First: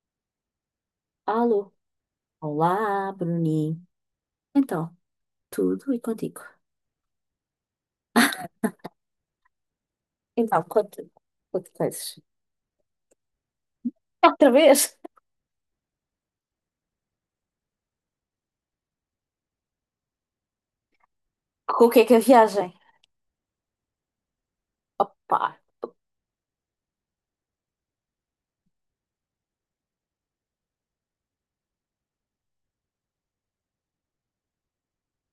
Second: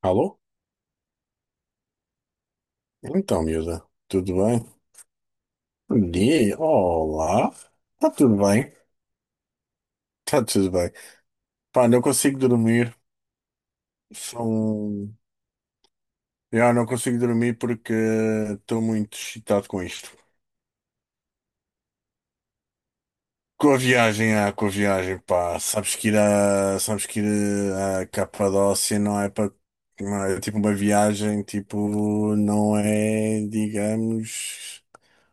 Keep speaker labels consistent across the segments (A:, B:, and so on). A: Alô?
B: Alô. Olá,
A: Então,
B: Bruni.
A: miúda, tudo bem?
B: Então, tudo e
A: Bom
B: contigo?
A: dia, olá. Está tudo bem? Está
B: Então,
A: tudo bem.
B: quanto, quanto
A: Pá, não
B: coisas?
A: consigo dormir.
B: Outra vez?
A: São. Eu não consigo dormir porque estou muito excitado com isto.
B: Com o que é a viagem?
A: Com a viagem, ah, com a viagem,
B: Opa.
A: pá. Sabes que ir a Capadócia não é para. Não é tipo uma viagem, tipo, não é, digamos.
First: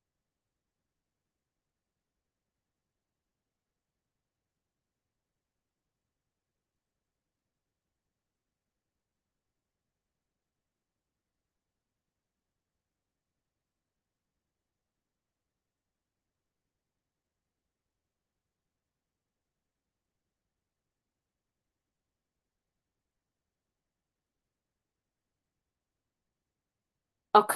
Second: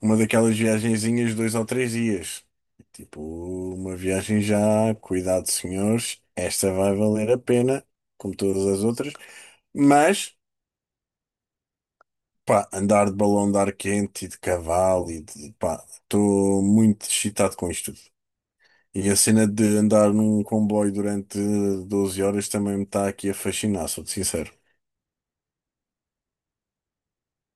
A: Uma daquelas viagenzinhas de 2 ou 3 dias. Tipo, uma viagem já, cuidado, senhores, esta vai valer a pena, como todas as outras. Mas, pá, andar de balão de ar quente e de cavalo e de, pá, estou muito excitado com isto tudo. E a cena de andar num comboio durante 12 horas também me está aqui a fascinar, sou-te sincero.
B: Ok.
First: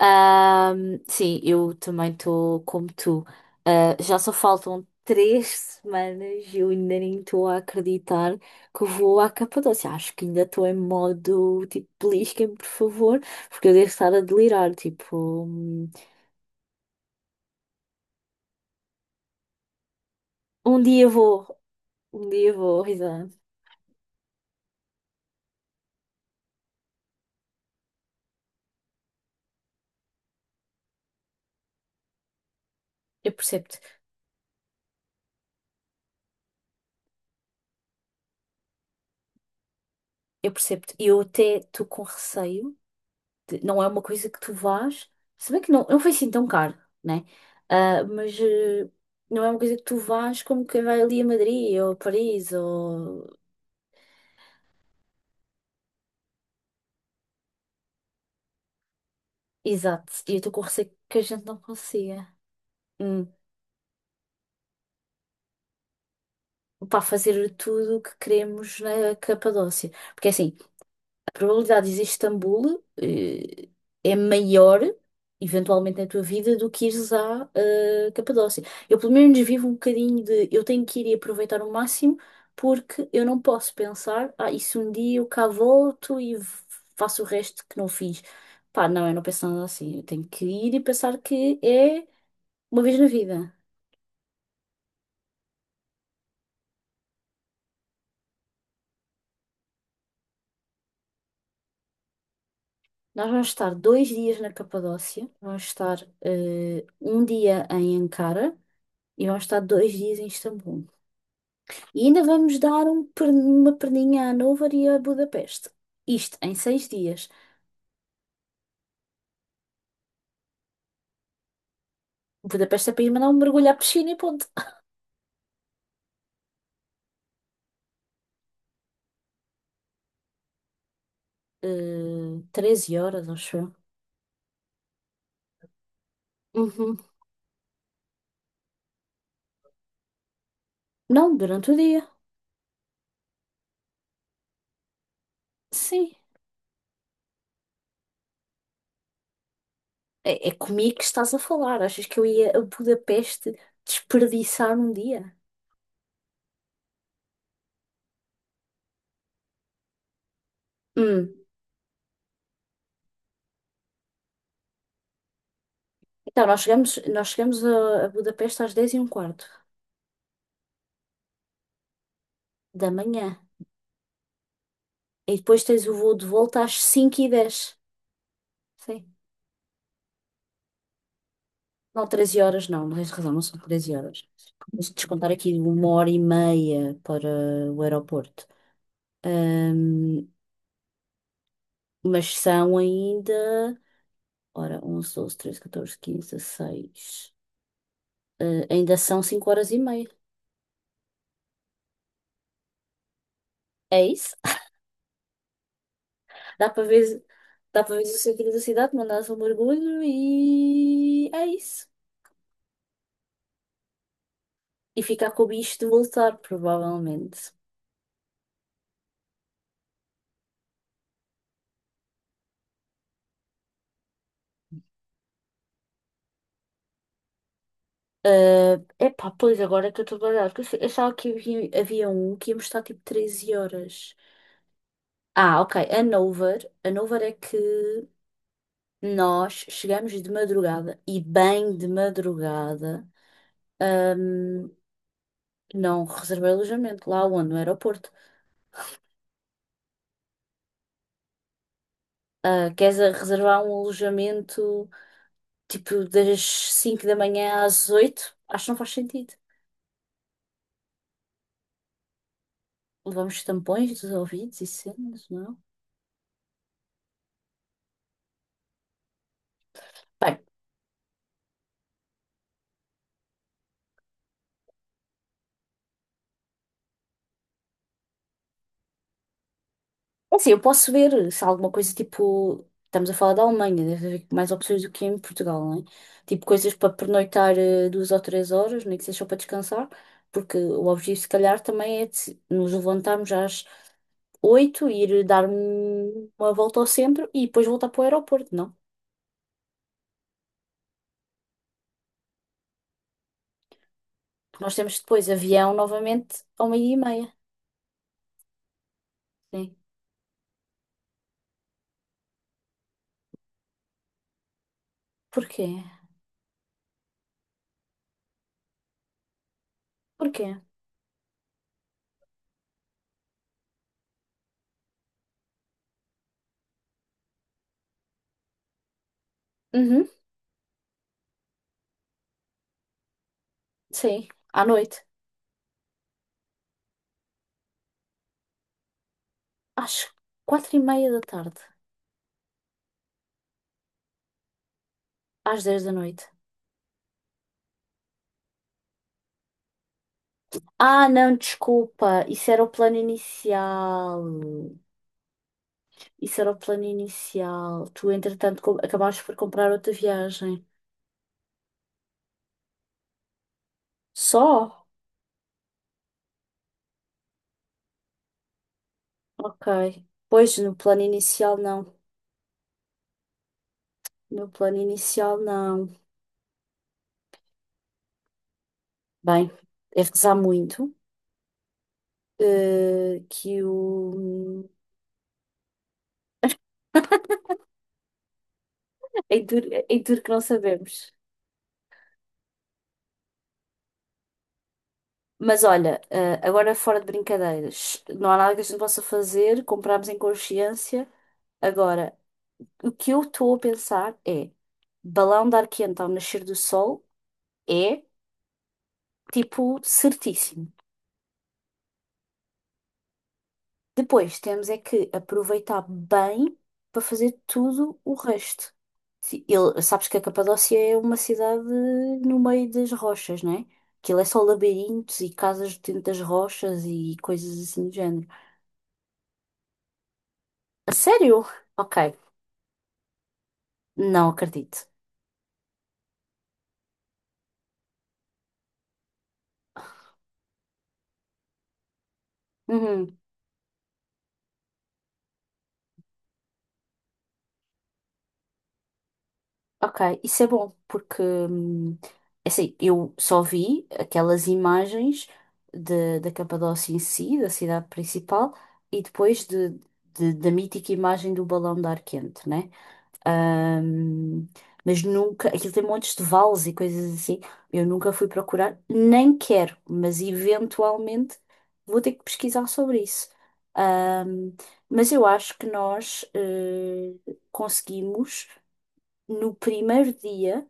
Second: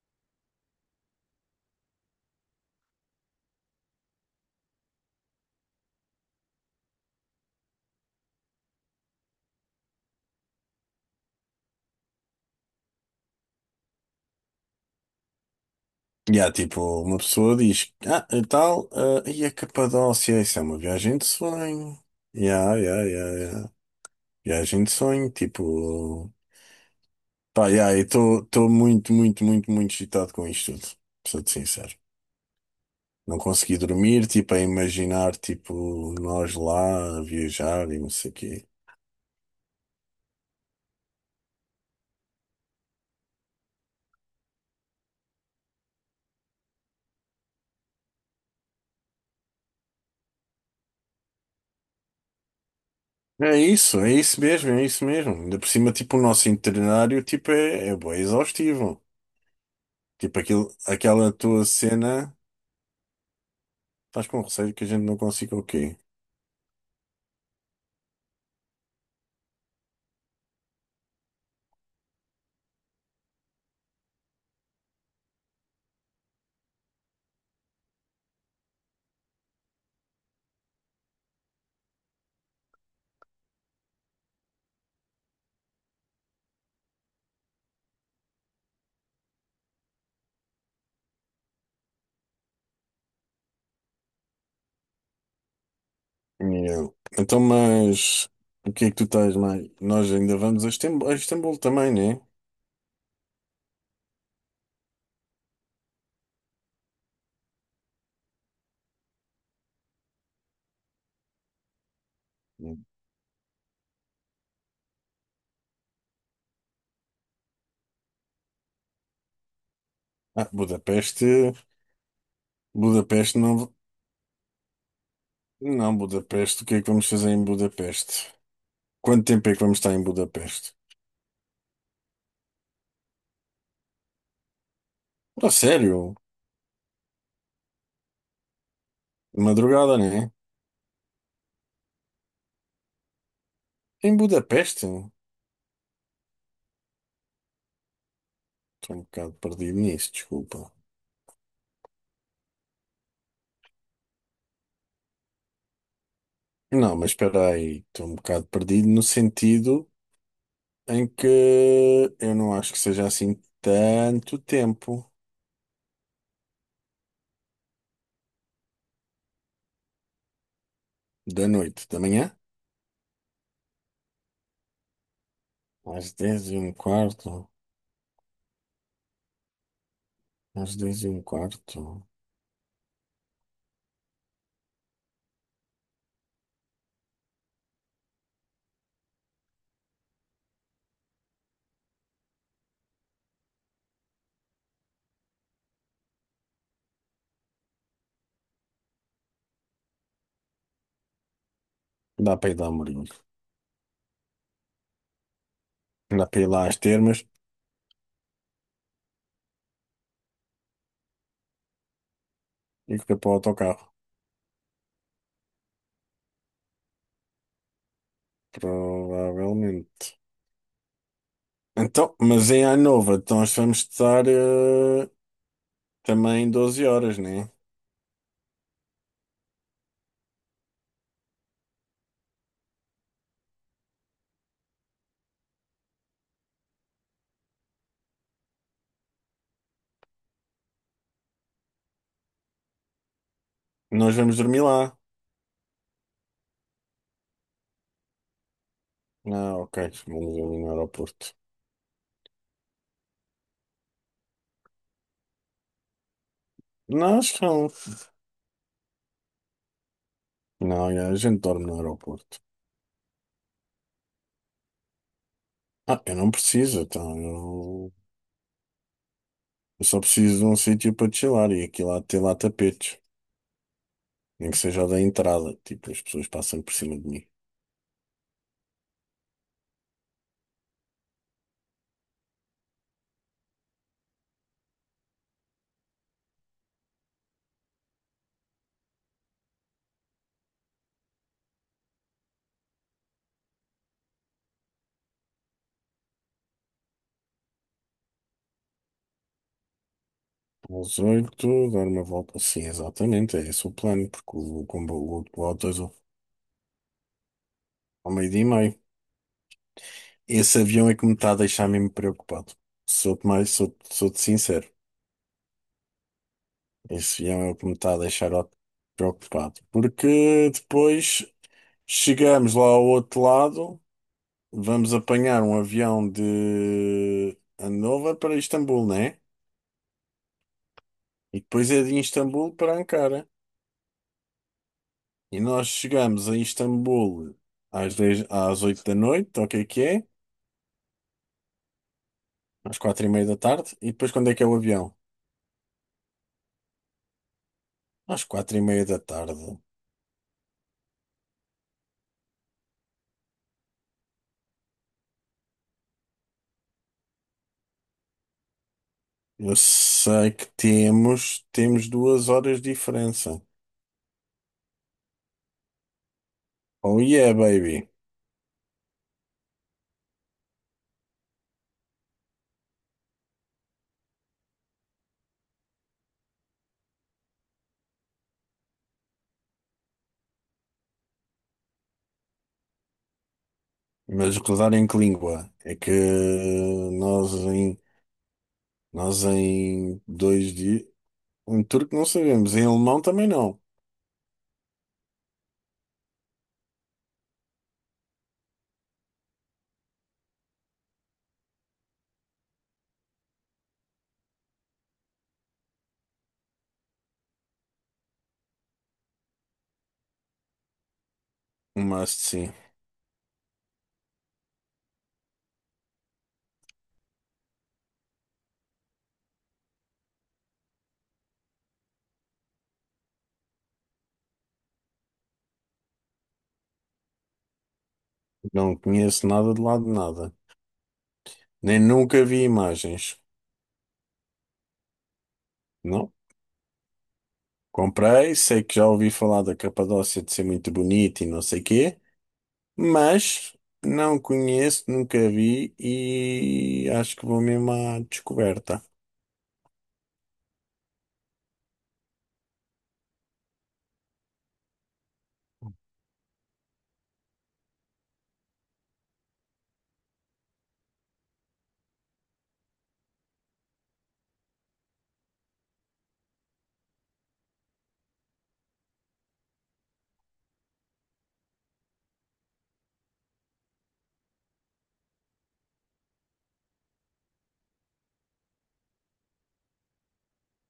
B: Sim, eu também estou como tu. Ah, já só faltam três semanas e eu ainda nem estou a acreditar que vou à Capadócia. Acho que ainda estou em modo tipo, belisquem-me, por favor, porque eu devo estar a delirar. Tipo, um,
A: E há tipo, uma pessoa diz, ah, e tal, ah, e a Capadócia, isso é uma
B: um dia
A: viagem de
B: vou,
A: sonho.
B: um dia
A: Yeah,
B: vou,
A: yeah,
B: Rita.
A: yeah, yeah. Viagem de sonho, tipo. Pá, yeah, eu estou muito, muito, muito, muito excitado com isto tudo. Sou-te sincero.
B: Eu
A: Não
B: percebo.
A: consegui dormir, tipo, a imaginar, tipo, nós lá a viajar e não sei o quê.
B: Eu percebo-te. E eu até estou com receio. Não é uma coisa que tu vás. Se bem que não foi assim tão caro, né? Ah, mas não é uma coisa que tu vás como quem vai ali a Madrid ou a Paris ou.
A: É isso mesmo, é isso mesmo. Ainda por cima, tipo, o nosso itinerário, tipo, é bué exaustivo.
B: Exato. E eu
A: Tipo,
B: estou com
A: aquilo,
B: receio que a
A: aquela
B: gente não
A: tua
B: consiga.
A: cena,
B: Hum.
A: estás com receio que a gente não consiga o quê?
B: Para fazer tudo o que queremos na Capadócia. Porque assim, a probabilidade de ires a Istambul é maior, eventualmente, na tua vida do que ires à Capadócia. Eu, pelo menos, vivo um bocadinho de eu tenho que ir e aproveitar o máximo, porque eu não posso pensar, ah, isso um dia eu cá volto e faço o resto que não fiz. Pá, não, eu não penso nada assim. Eu tenho que ir e pensar que é uma vez na vida.
A: Yeah. Então, mas, o que é que tu estás mais? Nós ainda vamos a Istambul, também, né?
B: Nós vamos estar dois dias na Capadócia, vamos estar um dia em Ankara e vamos estar dois dias em Istambul. E ainda vamos dar uma perninha a Hannover e a Budapeste. Isto em seis dias.
A: Ah, Budapeste.
B: Budapeste é para ir mandar um
A: Budapeste
B: mergulho
A: não.
B: à piscina e ponto.
A: Não, Budapeste. O que é que vamos fazer em Budapeste? Quanto tempo é que vamos estar em Budapeste?
B: 13 horas, acho eu.
A: Ah, sério?
B: Uhum.
A: De madrugada, né?
B: Não, durante o dia.
A: Em Budapeste?
B: Sim.
A: Estou um bocado perdido nisso,
B: É, é
A: desculpa.
B: comigo que estás a falar. Achas que eu ia a Budapeste desperdiçar um dia?
A: Não, mas espera aí. Estou um bocado perdido no sentido em
B: Hum.
A: que eu não acho que seja assim tanto tempo.
B: Então, a Budapeste às 10 e um quarto
A: Da noite, da manhã?
B: da manhã. E depois tens o
A: Às
B: voo de
A: 10 e
B: volta
A: um
B: às 5 e
A: quarto.
B: dez. Sim.
A: Às dez e um quarto.
B: Não, 13 horas não, não tens razão, não são 13 horas. Vamos descontar aqui uma hora e meia para o aeroporto. Ahm, mas são ainda. Ora, 11, 12, 13, 14, 15, 16. Ah, ainda são 5 horas e meia.
A: Dá para ir lá, a Mourinho.
B: É isso?
A: Dá para ir lá
B: Dá
A: às
B: para
A: termas.
B: ver, dá para ver o centro da cidade, mandar um mergulho e. É isso.
A: E fica para o autocarro,
B: E ficar com o bicho de voltar, provavelmente.
A: provavelmente. Então, mas em Anova, então nós vamos estar eh, também 12 horas, né?
B: É, epá, pois agora é que eu estou baralhada. Porque eu achava que havia um que ia mostrar tipo 13 horas. Ah, ok. A Nover. A Nover é que nós chegamos de madrugada e bem de madrugada.
A: Nós vamos dormir
B: ahm,
A: lá.
B: não reservei alojamento lá onde, no aeroporto.
A: Ah, ok, vamos dormir no aeroporto.
B: Ah, queres reservar um alojamento tipo das 5 da
A: Nós
B: manhã
A: não.
B: às 8? Acho que não faz sentido.
A: Não, é, a gente dorme no aeroporto.
B: Levamos tampões dos ouvidos e cenas, não?
A: Ah, eu não preciso, então eu só preciso de um sítio para chilar e aqui lá ter lá tapetes. Nem que seja o da entrada, tipo, as pessoas passam por cima de mim.
B: É assim, eu posso ver se há alguma coisa tipo. Estamos a falar da Alemanha, deve haver mais opções do que em Portugal, não é? Tipo coisas para pernoitar duas ou três horas, nem que seja só para descansar, porque o objetivo, se calhar, também é de nos levantarmos às oito, e ir dar uma volta ao centro e depois voltar para o aeroporto, não?
A: Às oito, dar uma volta. Sim, exatamente, é esse o plano, porque
B: Porque
A: o
B: nós temos
A: comboio,
B: depois
A: o
B: avião novamente ao meio-dia e meia.
A: ao meio-dia e meio.
B: Sim.
A: Esse avião é que me está a deixar mesmo preocupado. Sou-te mais, sou-te sincero.
B: Porquê?
A: Esse avião é o que me está a deixar preocupado.
B: Porquê?
A: Porque depois chegamos lá ao outro lado, vamos apanhar um avião de Hannover para Istambul, né?
B: Uhum,
A: E depois é de Istambul para Ankara.
B: sim. À noite.
A: E nós chegamos a Istambul às 10, às 8 da noite, ou o que é que é?
B: Às quatro e meia da tarde.
A: Às 4h30 da tarde. E depois quando é que é o avião?
B: Às dez da noite.
A: Às 4 e meia da tarde.
B: Ah, não, desculpa. Isso era o plano inicial. Isso era o plano inicial. Tu, entretanto, acabaste por
A: Eu
B: comprar outra
A: sei que
B: viagem.
A: temos, temos 2 horas de diferença.
B: Só?
A: Oh yeah, baby.
B: Ok. Pois, no plano inicial, não. No plano inicial, não. Bem, é rezar muito. Que
A: Mas
B: o.
A: rodar em que língua? É que nós
B: É duro, é
A: em
B: duro que não
A: 2 dias.
B: sabemos.
A: Em turco não sabemos, em alemão também não.
B: Mas olha, agora fora de brincadeiras, não há nada que a gente possa fazer. Comprámos em consciência. Agora, o que eu estou a pensar é: balão de ar quente ao nascer do sol é tipo certíssimo.
A: Mas sim,
B: Depois temos é que aproveitar bem para fazer tudo o resto. Sabes que a Capadócia é uma cidade no meio das rochas, não é? Aquilo é só labirintos e casas dentro das rochas e coisas assim do género.
A: não conheço nada de lado de nada.
B: A sério?
A: Nem
B: Ok,
A: nunca vi imagens.
B: não acredito.
A: Não? Comprei, sei que já ouvi falar da Capadócia de ser muito bonita e não sei quê,
B: Uhum.
A: mas não conheço, nunca vi e acho que vou mesmo à descoberta.
B: Ok, isso é bom, porque é assim, eu só vi aquelas imagens da Capadócia em si, da cidade principal, e depois da mítica imagem do balão de ar quente, né? Hum, mas nunca, aquilo tem montes de vales e coisas assim, eu nunca fui procurar, nem quero, mas eventualmente vou ter que pesquisar sobre isso. Hum, mas eu acho que nós conseguimos no primeiro dia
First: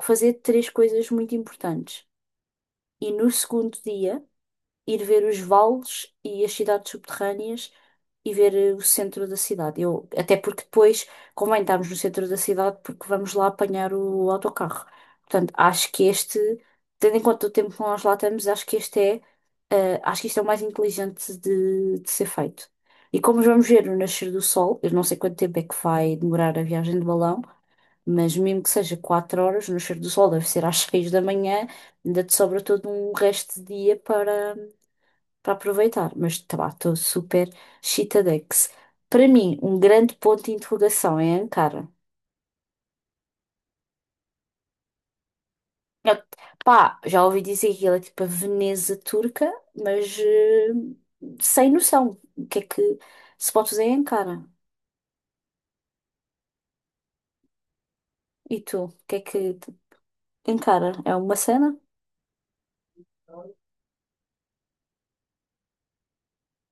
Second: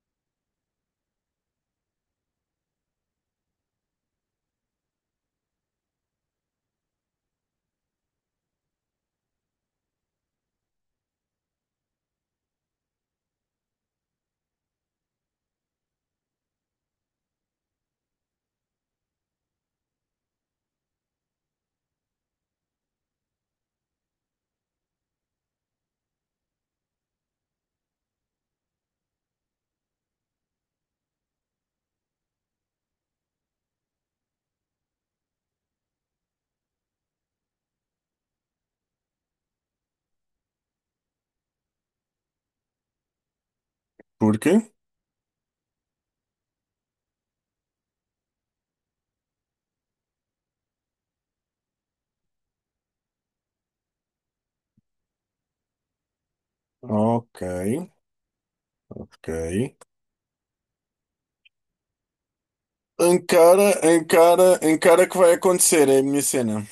B: fazer três coisas muito importantes e no segundo dia ir ver os vales e as cidades subterrâneas e ver o centro da cidade. Eu, até porque depois convém estarmos no centro da cidade porque vamos lá apanhar o autocarro. Portanto, acho que este, tendo em conta o tempo que nós lá estamos, acho que este é, acho que isto é o mais inteligente de ser feito. E como vamos ver o nascer do sol, eu não sei quanto tempo é que vai demorar a viagem de balão. Mas mesmo que seja 4 horas, no cheiro do sol deve ser às 6 da manhã, ainda te sobra todo um resto de dia para aproveitar. Mas tá, lá, estou super chitadex. Para mim, um grande ponto de interrogação é Ankara.
A: Porque?
B: Eu- Pá, já ouvi dizer que ela é tipo a Veneza turca, mas sem noção. O que é que se pode fazer em Ankara?
A: Ok,
B: E tu, o que é
A: ok.
B: que Ankara? É uma cena?
A: Encara, encara, encara que vai acontecer, é a minha cena.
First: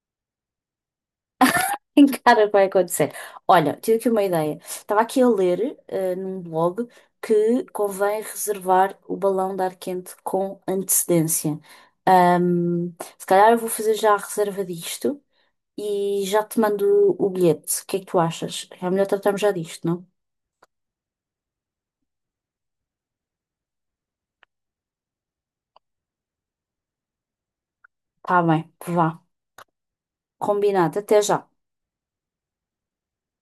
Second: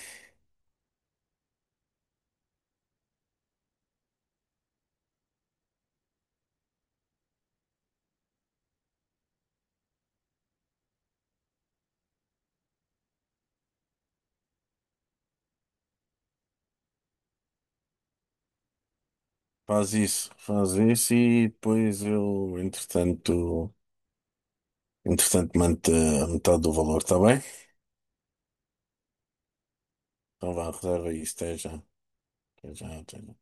B: Cara, vai acontecer. Olha, tive aqui uma ideia. Estava aqui a ler num blog que convém reservar o balão de ar quente com antecedência. Se calhar eu vou fazer já a reserva disto e já te mando o bilhete. O que é que tu achas? É melhor tratarmos já disto, não?
A: Faz isso e depois eu, entretanto, mando a metade do valor, está bem?
B: Tá bem, vá.
A: Então vá,
B: Combinado.
A: reserva
B: Até
A: isso,
B: já.
A: até já. Até já, até já.